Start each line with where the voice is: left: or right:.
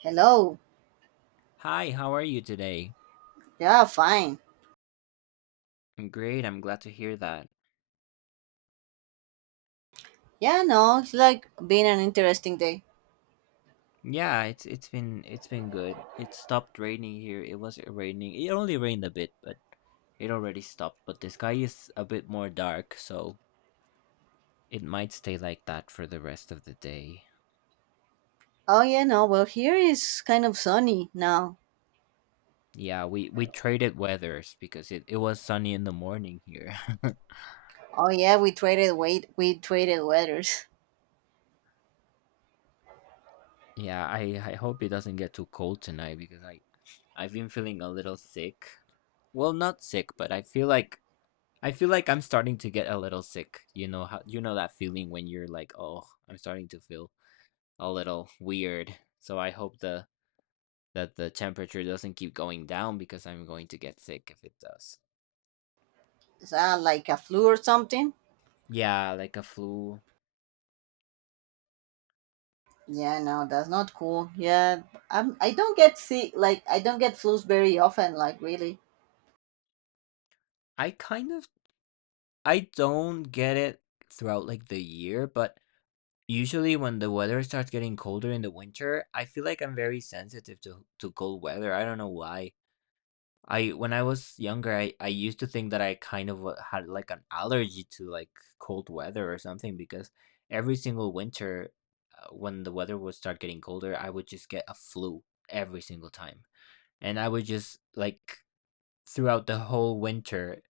right: Hello.
left: Hi, how are you today?
right: Yeah, fine.
left: I'm great. I'm glad to hear that.
right: Yeah, no, it's like been an interesting day.
left: Yeah, it's been good. It stopped raining here. It was raining. It only rained a bit, but it already stopped. But the sky is a bit more dark, so it might stay like that for the rest of the day.
right: Oh yeah, no, well here is kind of sunny now.
left: Yeah, we traded weathers because it was sunny in the morning here.
right: Oh yeah, we traded weight we traded weathers.
left: Yeah, I hope it doesn't get too cold tonight because I've been feeling a little sick. Well, not sick, but I feel like I'm starting to get a little sick. You know how you know that feeling when you're like, "Oh, I'm starting to feel a little weird." So I hope the that the temperature doesn't keep going down because I'm going to get sick if it does.
right: Is that like a flu or something?
left: Yeah, like a flu.
right: Yeah, no, that's not cool. Yeah, I don't get sick, like I don't get flus very often, like really.
left: I kind of I don't get it throughout like the year, but usually when the weather starts getting colder in the winter, I feel like I'm very sensitive to cold weather. I don't know why. I when I was younger, I used to think that I kind of had like an allergy to like cold weather or something because every single winter, when the weather would start getting colder, I would just get a flu every single time, and I would just like throughout the whole winter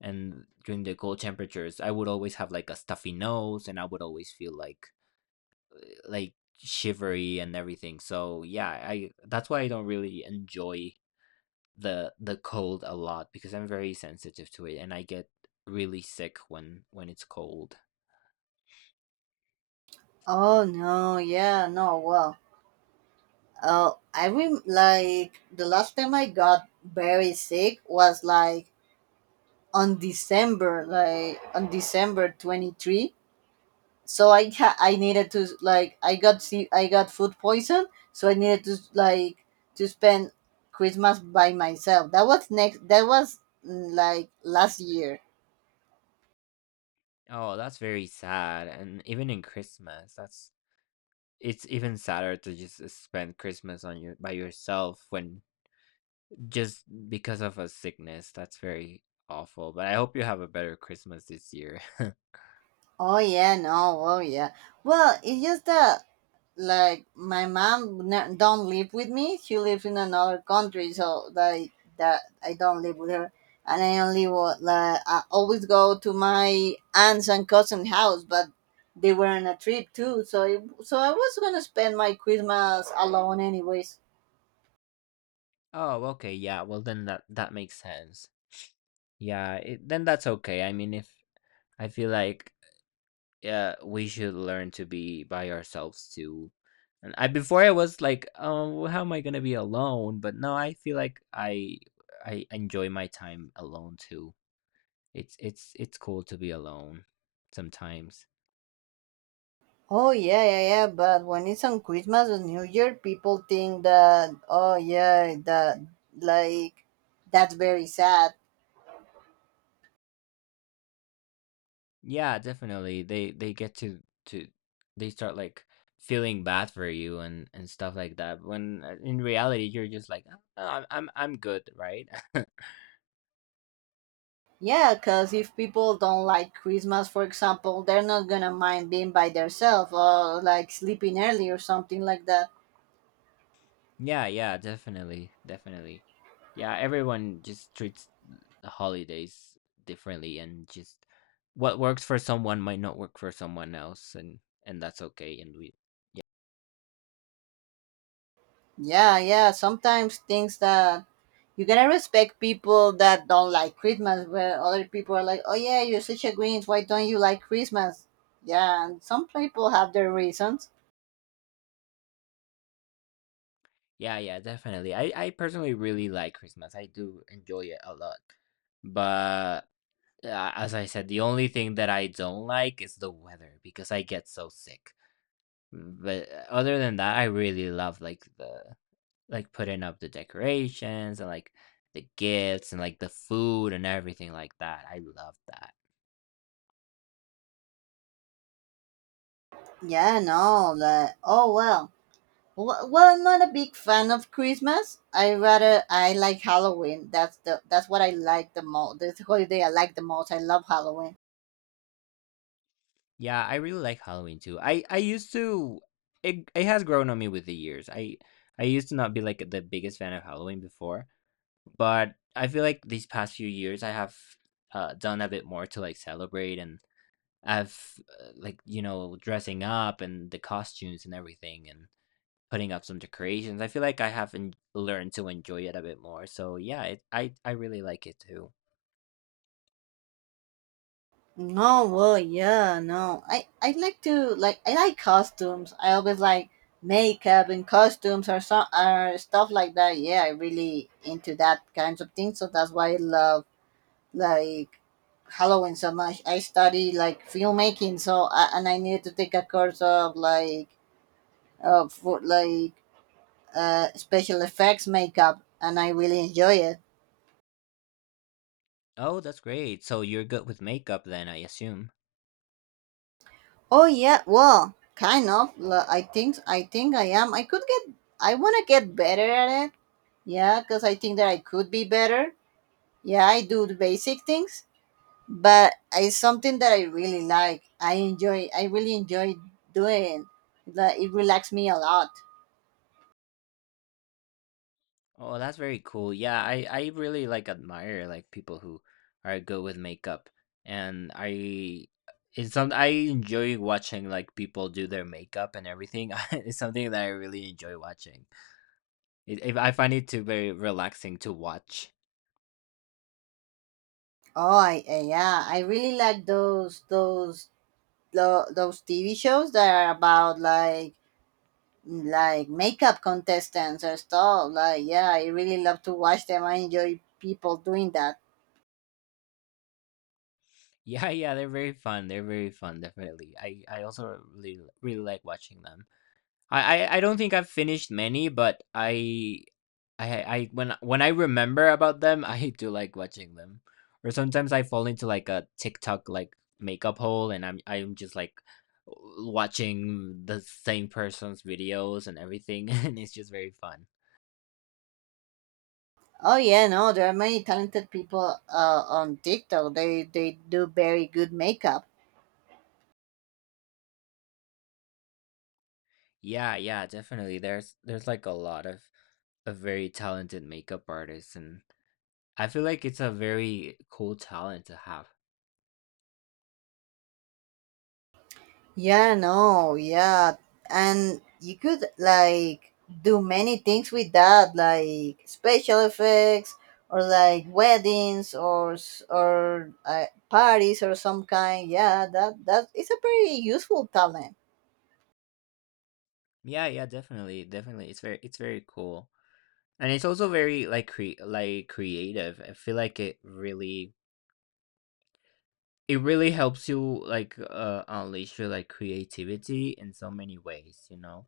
left: and during the cold temperatures, I would always have like a stuffy nose, and I would always feel like shivery and everything. So yeah, I that's why I don't really enjoy the cold a lot because I'm very sensitive to it and I get really sick when it's cold.
right: Oh no, yeah, no, well. Oh, I like the last time I got very sick was like on December 23rd. So I I needed to like I got food poison. So I needed to like to spend Christmas by myself. That was next. That was like last year.
left: Oh, that's very sad. And even in Christmas, that's it's even sadder to just spend Christmas on your by yourself when just because of a sickness. That's very awful. But I hope you have a better Christmas this year.
right: Oh yeah, no, oh yeah. Well, it's just that like my mom don't live with me, she lives in another country, so like that I don't live with her. And I like I always go to my aunts and cousin house, but they were on a trip too so so I was gonna spend my Christmas alone anyways.
left: Oh, okay. Yeah. Well, then that makes sense. Yeah, it, then that's okay. I mean, if I feel like yeah, we should learn to be by ourselves too. And I before I was like, oh, how am I gonna be alone? But now I feel like I enjoy my time alone too. It's cool to be alone sometimes.
right: Oh yeah, yeah, yeah, but when it's on Christmas or New Year people think that, oh yeah, that like that's very sad.
left: Yeah, definitely. They get to they start like feeling bad for you and stuff like that. When in reality you're just like, oh, no, I'm good, right?
right: Yeah, because if people don't like Christmas, for example, they're not gonna mind being by themselves or like sleeping early or something like that.
left: Yeah, yeah, definitely, definitely. Yeah, everyone just treats the holidays differently and just what works for someone might not work for someone else and that's okay and we
right: Yeah, yeah. Sometimes things that you gotta respect people that don't like Christmas, where other people are like, oh yeah, you're such a Grinch, why don't you like Christmas? Yeah, and some people have their reasons.
left: yeah, yeah, definitely. I personally really like Christmas. I do enjoy it a lot. But as I said, the only thing that I don't like is the weather because I get so sick. But other than that, I really love like the like putting up the decorations and like the gifts and like the food and everything like that. I love that.
right: Yeah, no, like, oh well. Well, I'm not a big fan of Christmas. I like Halloween. That's what I like the most. This holiday I like the most. I love Halloween.
left: Yeah, I really like Halloween too. I used to it it has grown on me with the years. I used to not be like the biggest fan of Halloween before, but I feel like these past few years I have done a bit more to like celebrate and I've like you know dressing up and the costumes and everything and putting up some decorations. I feel like I haven't learned to enjoy it a bit more. So yeah, it, I really like it too.
right: No, well, yeah, no. I like to like I like costumes. I always like makeup and costumes or so or stuff like that. Yeah, I really into that kinds of things. So that's why I love like Halloween so much. I study like filmmaking, so and I needed to take a course of like for like special effects makeup, and I really enjoy it.
left: Oh, that's great. So you're good with makeup then, I assume.
right: Oh yeah, well, kind of. I think I think I am. I could get. I want to get better at it. Yeah, because I think that I could be better. Yeah, I do the basic things, but it's something that I really like. I really enjoy doing. Like it relaxes me a lot.
left: Oh, that's very cool. Yeah, I really like admire like people who are good with makeup, and I it's something I enjoy watching like people do their makeup and everything. It's something that I really enjoy watching. It, I find it to very relaxing to watch.
right: Oh, I yeah, I really like those TV shows that are about like makeup contestants or stuff. Like, yeah, I really love to watch them. I enjoy people doing that.
left: Yeah, yeah, they're very fun. They're very fun, definitely. I also really really like watching them. I don't think I've finished many, but I when I remember about them, I do like watching them. Or sometimes I fall into like a TikTok like makeup hole, and I'm just like watching the same person's videos and everything, and it's just very fun.
right: Oh yeah, no, there are many talented people on TikTok. They do very good makeup.
left: Yeah, yeah, definitely. There's like a lot of very talented makeup artists and I feel like it's a very cool talent to have.
right: Yeah, no, yeah, and you could like do many things with that, like special effects or like weddings or parties or some kind. Yeah, that that is a very useful talent.
left: Yeah, yeah, definitely, definitely. It's very cool, and it's also very like like creative. I feel like it really helps you like unleash your like creativity in so many ways. You know.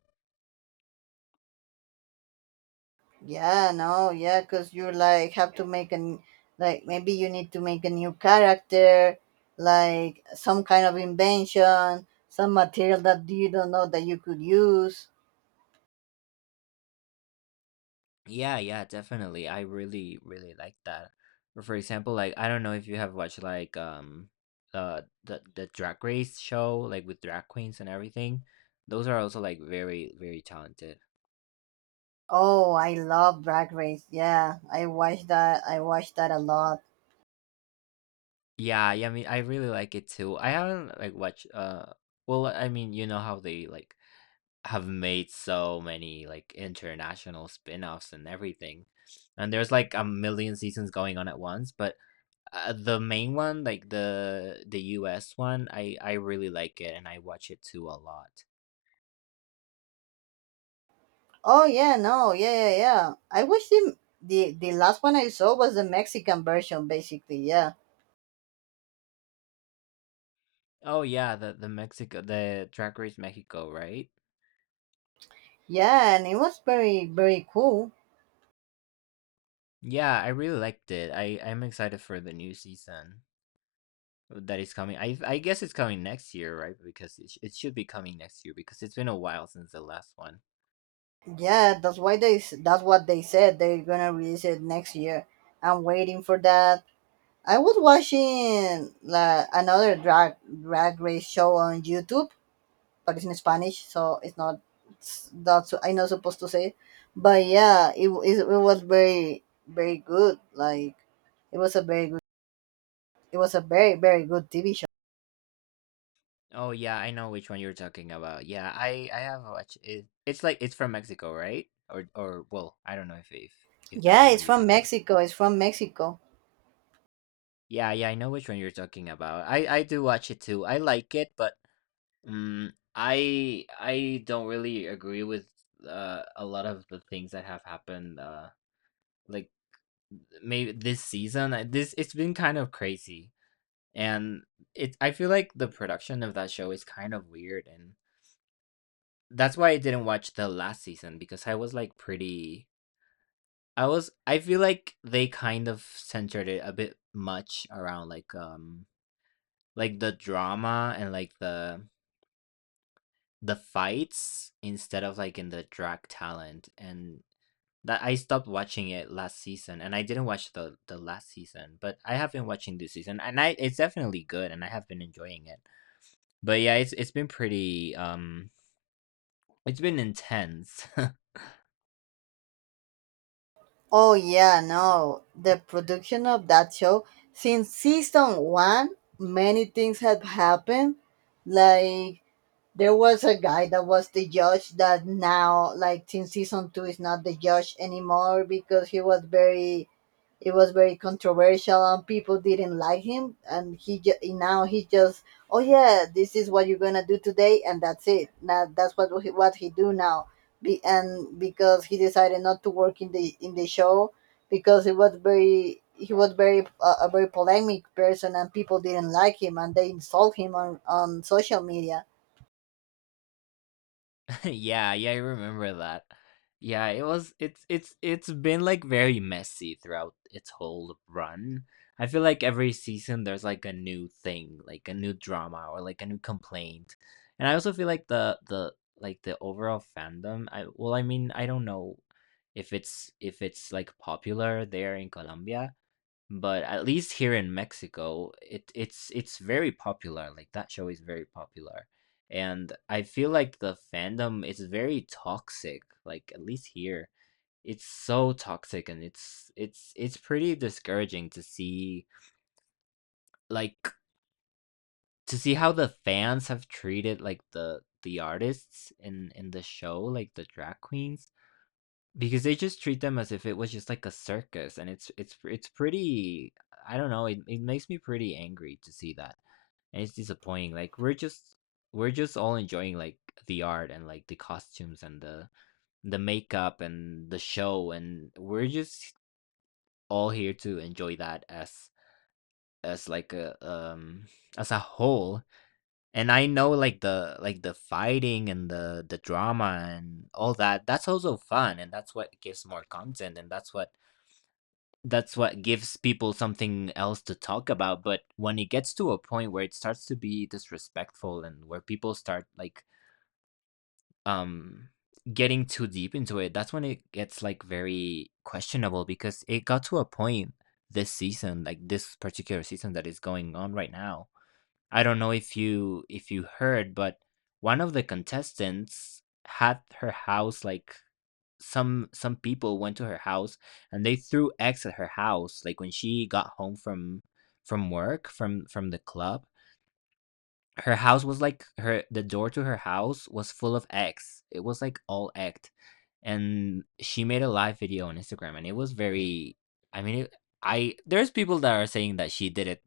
right: Yeah, no, yeah, because you're like have to make an like maybe you need to make a new character, like some kind of invention, some material that you don't know that you could use.
left: Yeah, yeah, definitely. I really, really like that. Or for example, like I don't know if you have watched like the Drag Race show like with drag queens and everything. Those are also like very, very talented
right: Oh, I love Drag Race. Yeah, I watch that. I watch that a lot.
left: yeah, yeah, I mean, I really like it too. I haven't like watched well, I mean, you know how they like have made so many like international spin-offs and everything. And there's like a million seasons going on at once, but the main one, like the US one, I really like it and I watch it too a lot.
right: Oh yeah, no, yeah, yeah, yeah. I wish the last one I saw was the Mexican version, basically. Yeah,
left: Oh yeah, the Mexico the Drag Race Mexico, right?
right: yeah, and it was very very cool.
left: Yeah, I really liked it. I I'm excited for the new season that is coming. I guess it's coming next year, right? Because it, it should be coming next year because it's been a while since the last one.
right: Yeah, that's why they that's what they said they're gonna release it next year. I'm waiting for that. I was watching la another drag race show on YouTube, but it's in Spanish, so it's not I'm not supposed to say it. But yeah, it it was very very good. Like it was a very good it was a very very good TV show.
left: Oh yeah, I know which one you're talking about. Yeah, I have watched it. It's like it's from Mexico, right? Or well, I don't know if if that's
right: Yeah,
left: the
right: it's
left: one you're
right: from
left: talking about.
right: Mexico. It's from Mexico.
left: Yeah, yeah, I know which one you're talking about. I do watch it too. I like it, but mm I don't really agree with a lot of the things that have happened like maybe this season. This it's been kind of crazy and it I feel like the production of that show is kind of weird and that's why I didn't watch the last season because I was like pretty I was I feel like they kind of centered it a bit much around like the drama and like the fights instead of like in the drag talent and that I stopped watching it last season and I didn't watch the last season, but I have been watching this season and I it's definitely good and I have been enjoying it. But yeah, it's been pretty it's been intense.
right: Oh yeah, no. The production of that show since season one, many things had happened. Like there was a guy that was the judge that now, like since season two, is not the judge anymore because he was very it was very controversial, and people didn't like him. And he now he just, oh yeah, this is what you're gonna do today, and that's it. Now that's what what he do now. And because he decided not to work in the show because it was very he was very a very polemic person and people didn't like him and they insult him on social media.
left: Yeah, yeah, I remember that. Yeah, it was it's been like very messy throughout its whole run. I feel like every season there's like a new thing, like a new drama or like a new complaint. And I also feel like the like the overall fandom, I well I mean, I don't know if it's like popular there in Colombia, but at least here in Mexico, it's very popular. Like that show is very popular, and I feel like the fandom is very toxic. Like at least here, it's so toxic, and it's pretty discouraging to see like to see how the fans have treated like the artists in the show, like the drag queens because they just treat them as if it was just like a circus, and it's pretty. I don't know. It makes me pretty angry to see that, and it's disappointing. Like we're just all enjoying like the art and like the costumes and the makeup and the show, and we're just all here to enjoy that as like a as a whole. And I know like the fighting and the drama and all that. That's also fun, and that's what gives more content, and that's what that's what gives people something else to talk about, but when it gets to a point where it starts to be disrespectful and where people start like um getting too deep into it, that's when it gets like very questionable because it got to a point this season, like this particular season that is going on right now. I don't know if you heard, but one of the contestants had her house like some people went to her house, and they threw eggs at her house like when she got home from work from the club. Her house was like her, the door to her house was full of eggs. It was like all egged, and she made a live video on Instagram, and it was very, i mean it, I there's people that are saying that she did it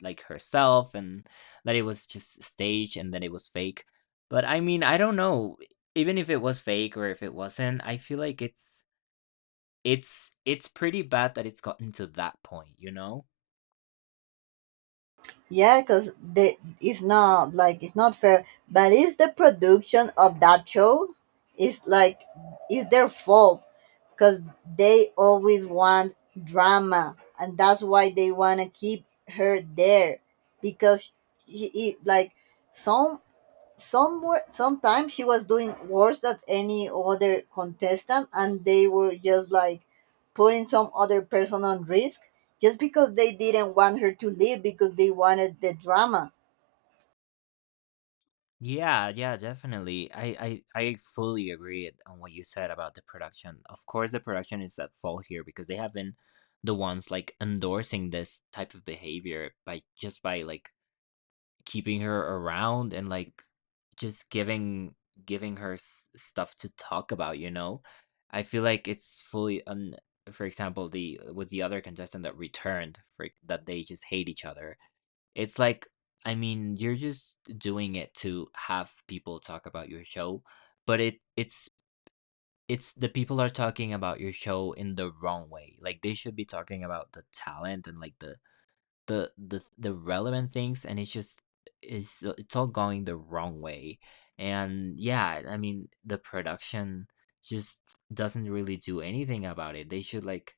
left: like herself, and that it was just staged and that it was fake. But I don't know, even if it was fake or if it wasn't, I feel like it's pretty bad that it's gotten to that point, you know?
right: Yeah, because it's not like it's not fair, but it's the production of that show. It's like it's their fault because they always want drama, and that's why they wanna keep her there because he like some somewhere sometimes she was doing worse than any other contestant and they were just like putting some other person on risk just because they didn't want her to leave because they wanted the drama.
left: Yeah, yeah, definitely. I fully agree on what you said about the production. Of course, the production is at fault here because they have been the ones like endorsing this type of behavior by just by like keeping her around, and like just giving her stuff to talk about, you know? I feel like it's fully un, for example, the with the other contestant that returned, for that they just hate each other. It's like, I mean, you're just doing it to have people talk about your show, but it's it's the people are talking about your show in the wrong way. Like, they should be talking about the talent and like the the relevant things, and it's just it's all going the wrong way. And yeah, I mean, the production just doesn't really do anything about it. They should like,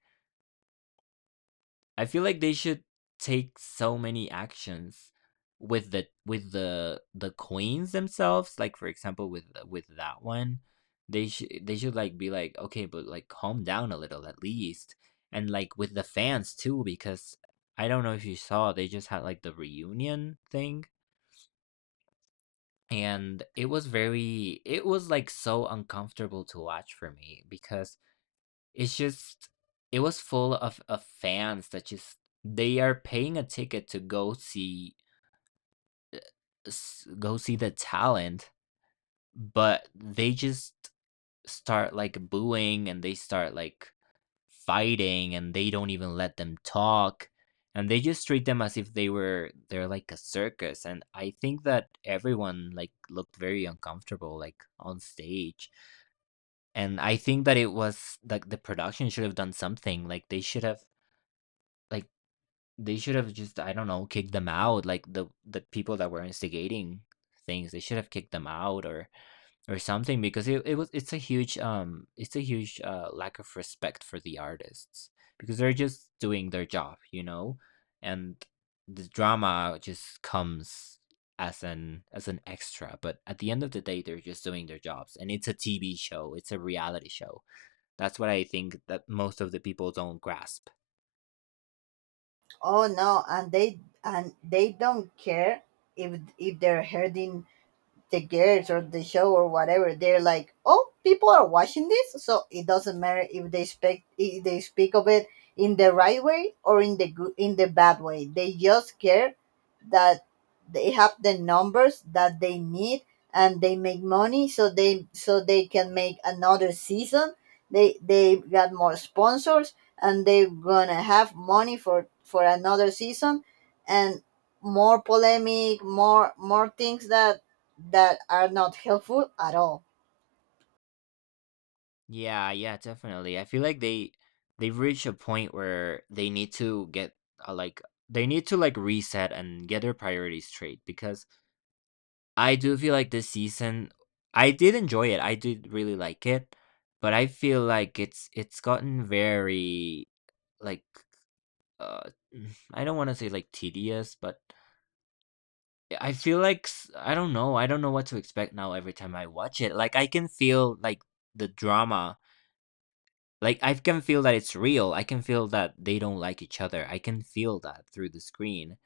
left: I feel like they should take so many actions with the with the queens themselves. Like for example, with that one, they should like be like, okay, but like calm down a little at least, and like with the fans too, because I don't know if you saw, they just had like the reunion thing. And it was very, it was like so uncomfortable to watch for me because it's just it was full of fans that just they are paying a ticket to go see, go see the talent, but they just start like booing, and they start like fighting, and they don't even let them talk, and they just treat them as if they're like a circus. And I think that everyone like looked very uncomfortable, like on stage, and I think that it was like the production should have done something, like they should have like, they should have just, I don't know, kicked them out. Like the people that were instigating things, they should have kicked them out, or something, because it was it's a huge lack of respect for the artists, because they're just doing their job, you know, and the drama just comes as an extra. But at the end of the day, they're just doing their jobs, and it's a TV show, it's a reality show. That's what I think that most of the people don't grasp.
right: Oh no, and they don't care if they're hurting the girls or the show or whatever. They're like, oh, people are watching this, so it doesn't matter if they speak, if they speak of it in the right way or in the good in the bad way. They just care that they have the numbers that they need and they make money, so they can make another season. They got more sponsors, and they're gonna have money for another season, and more polemic, more more things that that are not helpful at all.
left: Yeah, yeah, definitely. I feel like they, they've reached a point where they need to get like they need to like reset and get their priorities straight, because I do feel like this season, I did enjoy it. I did really like it, but I feel like it's gotten very like uh mm, I don't want to say like tedious, but I feel like I don't know. I don't know what to expect now every time I watch it. Like I can feel like the drama. Like, I can feel that it's real. I can feel that they don't like each other. I can feel that through the screen.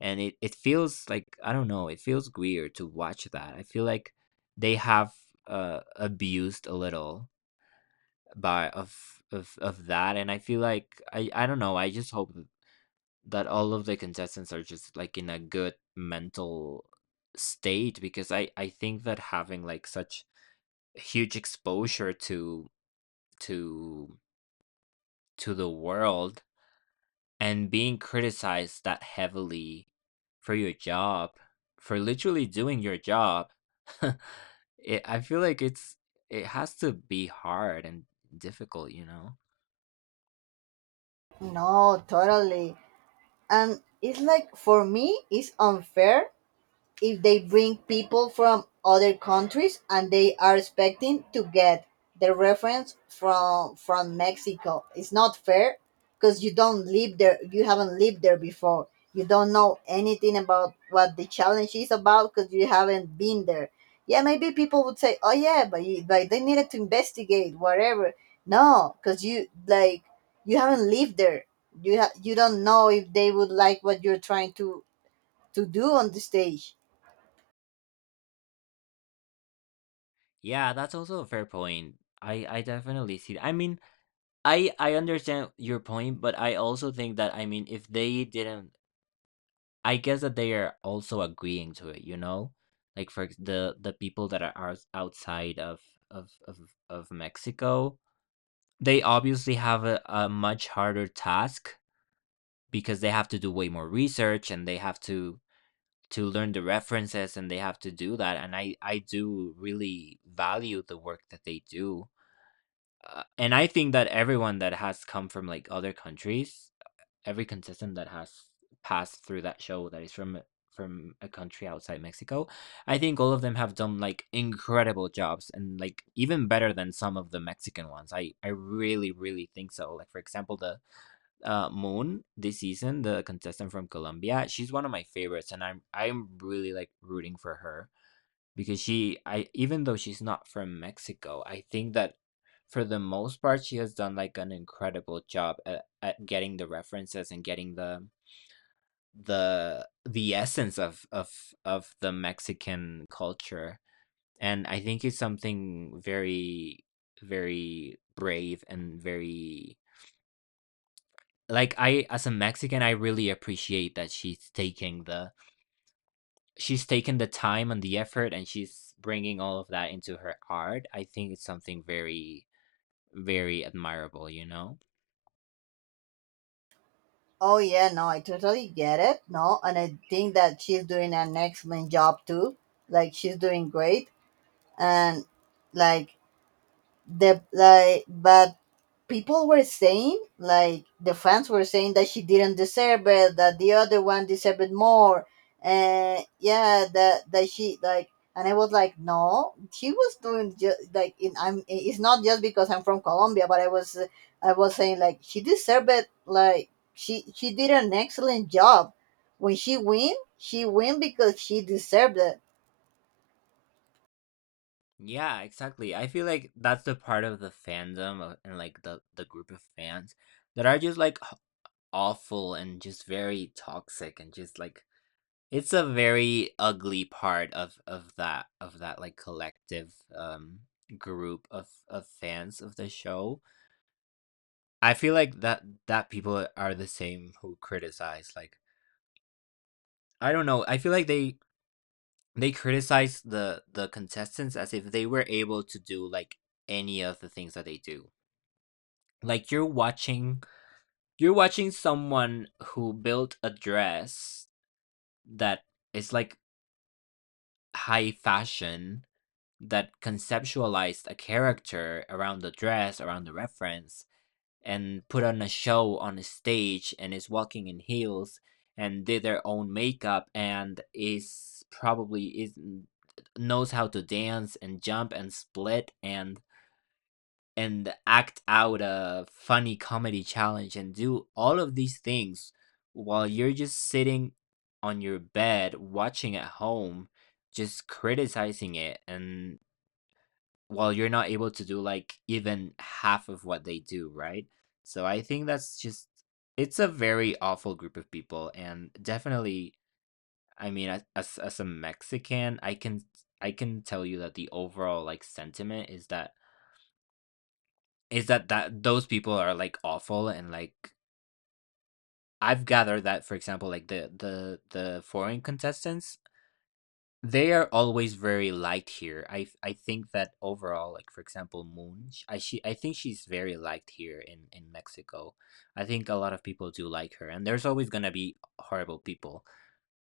left: And it feels like, I don't know, it feels weird to watch that. I feel like they have abused a little by of that. And I feel like, I don't know, I just hope that all of the contestants are just like in a good mental state, because I think that having like such huge exposure to to to the world, and being criticized that heavily for your job, for literally doing your job, I feel like it's it has to be hard and difficult, you know?
right: No, totally. And it's like for me, it's unfair if they bring people from other countries and they are expecting to get the reference from Mexico. It's not fair because you don't live there. You haven't lived there before. You don't know anything about what the challenge is about because you haven't been there. Yeah, maybe people would say, "Oh yeah, but you, but they needed to investigate whatever." No, because you like you haven't lived there. You you don't know if they would like what you're trying to do on the stage.
left: Yeah, that's also a fair point. I definitely see that. I mean, I understand your point, but I also think that, I mean, if they didn't, I guess that they are also agreeing to it, you know? Like the people that are outside of, of, of, of Mexico, they obviously have a much harder task, because they have to do way more research, and they have to learn the references, and they have to do that. And I do really value the work that they do. And I think that everyone that has come from like other countries, every contestant that has passed through that show that is from a country outside Mexico, I think all of them have done like incredible jobs and like even better than some of the Mexican ones. I really really think so. Like for example, the Moon this season, the contestant from Colombia, she's one of my favorites, and I'm really like rooting for her, because she I even though she's not from Mexico, I think that for the most part she has done like an incredible job at getting the references and getting the the essence of of the Mexican culture. And I think it's something very, very brave and very, like, I as a Mexican, I really appreciate that she's taken the time and the effort, and she's bringing all of that into her art. I think it's something very, very admirable, you know.
right: Oh yeah, no, I totally get it. No, and I think that she's doing an excellent job too. Like she's doing great, and like the like, but people were saying, like the fans were saying that she didn't deserve it, that the other one deserved it more, and yeah, and I was like, no, she was doing just like in, I'm. It's not just because I'm from Colombia, but I was saying like she deserved it. Like she did an excellent job. When she win because she deserved it.
left: Yeah, exactly. I feel like that's the part of the fandom and like the group of fans that are just like awful and just very toxic and just like, it's a very ugly part of that of that like collective group of fans of the show. I feel like that people are the same who criticize, like, I don't know. I feel like they criticize the contestants as if they were able to do like any of the things that they do. Like you're watching, you're watching someone who built a dress that is like high fashion, that conceptualized a character around the dress, around the reference, and put on a show on a stage, and is walking in heels, and did their own makeup, and is probably is knows how to dance and jump and split and act out a funny comedy challenge, and do all of these things while you're just sitting on your bed watching at home, just criticizing it. And well, you're not able to do like even half of what they do, right? So I think that's just, it's a very awful group of people. And definitely, I mean as a Mexican, I can, I can tell you that the overall like sentiment is that, that those people are like awful, and like I've gathered that, for example, like the the foreign contestants, they are always very light here. I think that overall, like for example, Moon, I she, I think she's very liked here in Mexico. I think a lot of people do like her, and there's always gonna be horrible people,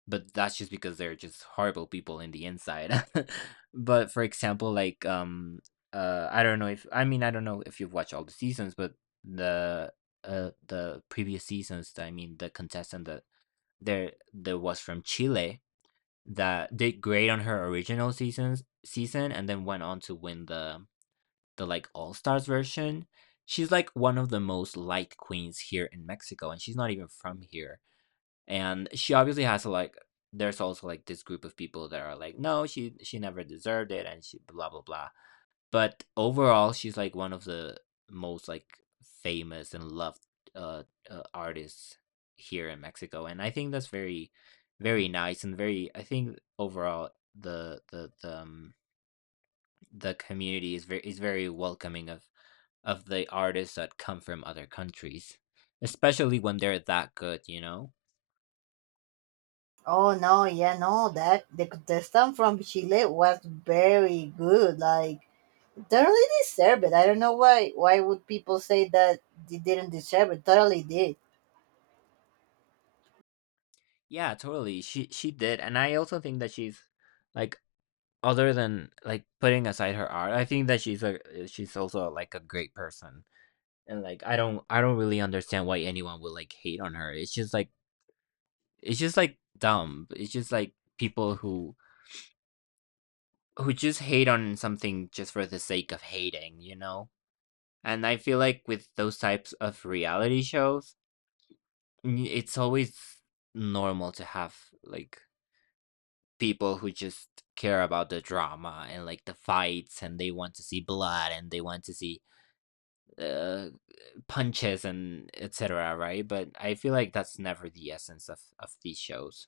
left: but that's just because they're just horrible people in the inside. But for example, like I don't know if, I mean I don't know if you've watched all the seasons, but the the previous seasons, I mean the contestant that there there was from Chile, that did great on her original season, and then went on to win the like all-stars version. She's like one of the most liked queens here in Mexico, and she's not even from here. And she obviously has a, like, there's also like this group of people that are like no, she never deserved it, and she blah blah blah. But overall, she's like one of the most like famous and loved uh, artists here in Mexico, and I think that's very, very nice and very. I think overall the the the community is very, is very welcoming of the artists that come from other countries, especially when they're that good, you know.
right: Oh no, yeah, no, that the contestant from Chile was very good. Like totally deserve it. I don't know why. Why would people say that they didn't deserve it? Totally did.
left: Yeah, totally. She did, and I also think that she's like, other than, like, putting aside her art, I think that she's a eh, she's also, like, a great person, and, like, I don't really understand why anyone would, like, hate on her. It's just, like, it's just, like, dumb. It's just, like, people who just hate on something just for the sake of hating, you know? And I feel like with those types of reality shows, n it's always normal to have, like, people who just care about the drama and, like, the fights, and they want to see blood, and they want to see uh, punches and etc. Right, but I feel like that's never the essence of these shows.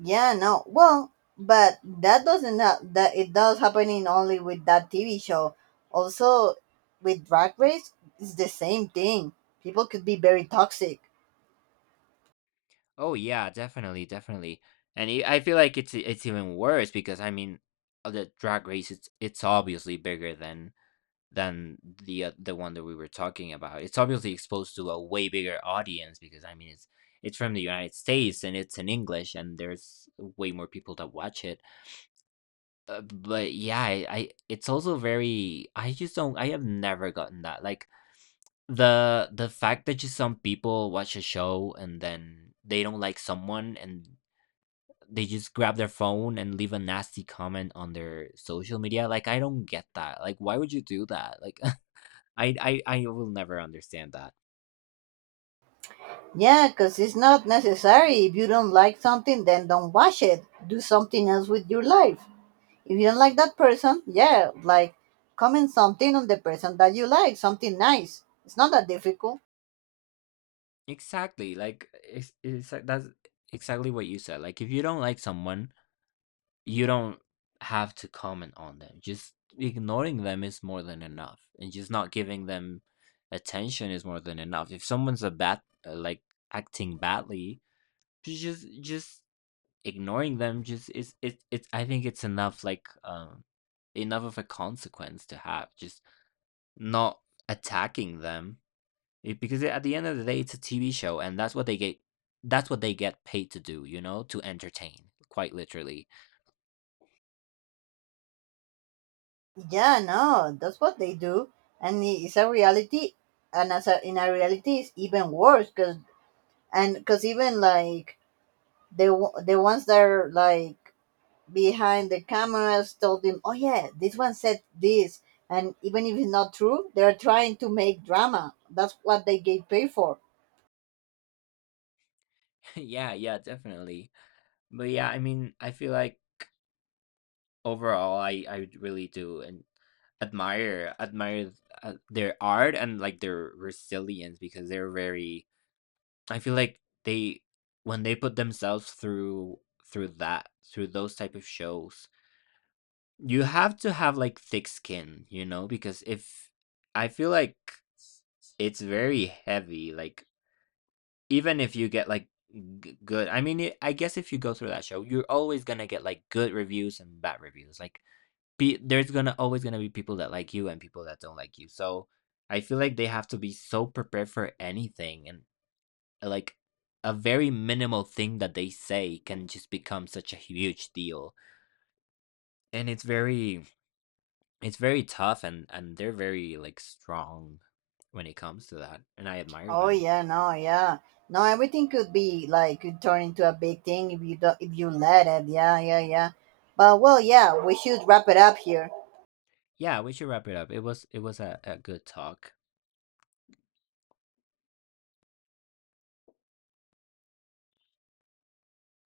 right: Yeah, no. Well, but that doesn't ha- that it does happening only with that TV show. Also, with Drag Race, it's the same thing. People could be very toxic.
left: Oh yeah, definitely, definitely. And I feel like it's even worse because I mean, the drag race, it's obviously bigger than than the one that we were talking about. It's obviously exposed to a way bigger audience because I mean it's from the United States, and it's in English, and there's way more people that watch it. But yeah, I it's also very I just don't I have never gotten that, like the fact that just some people watch a show and then they don't like someone, and they just grab their phone and leave a nasty comment on their social media. Like I don't get that, like why would you do that, like I will never understand that.
right: Yeah, because it's not necessary. If you don't like something, then don't watch it. Do something else with your life. If you don't like that person, yeah, like comment something on the person that you like, something nice. It's not that difficult.
left: Exactly. Like it's like- that's exactly what you said. Like if you don't like someone, you don't have to comment on them. Just ignoring them is more than enough, and just not giving them attention is more than enough. If someone's a bad like acting badly, just ignoring them just is it's, I think it's enough, like enough of a consequence to have just not attacking them. Because at the end of the day, it's a TV show, and that's what they get. That's what they get paid to do, you know, to entertain, quite literally.
right: Yeah, no, that's what they do, and it's a reality, and in a reality, it's even worse because and because even like the ones that are like behind the cameras told them, oh yeah, this one said this, and even if it's not true, they're trying to make drama. That's what they get paid for.
left: Yeah, yeah, definitely. But yeah, I mean, I feel like overall, I really do and admire, their art and like their resilience, because they're very, I feel like they when they put themselves through through that through those type of shows, you have to have like thick skin, you know, because if, I feel like it's very heavy, like even if you get like good, I mean, I guess if you go through that show, you're always gonna get like good reviews and bad reviews. Like, there's gonna always gonna be people that like you and people that don't like you. So I feel like they have to be so prepared for anything, and like a very minimal thing that they say can just become such a huge deal. And it's very tough, and they're very, like, strong when it comes to that, and I admire
right: Oh
left: them.
right: yeah, no, yeah, no, everything could be like could turn into a big thing if you do, if you let it. Yeah, yeah, yeah. But well, yeah, we should wrap it up here.
left: Yeah, we should wrap it up. It was a good talk.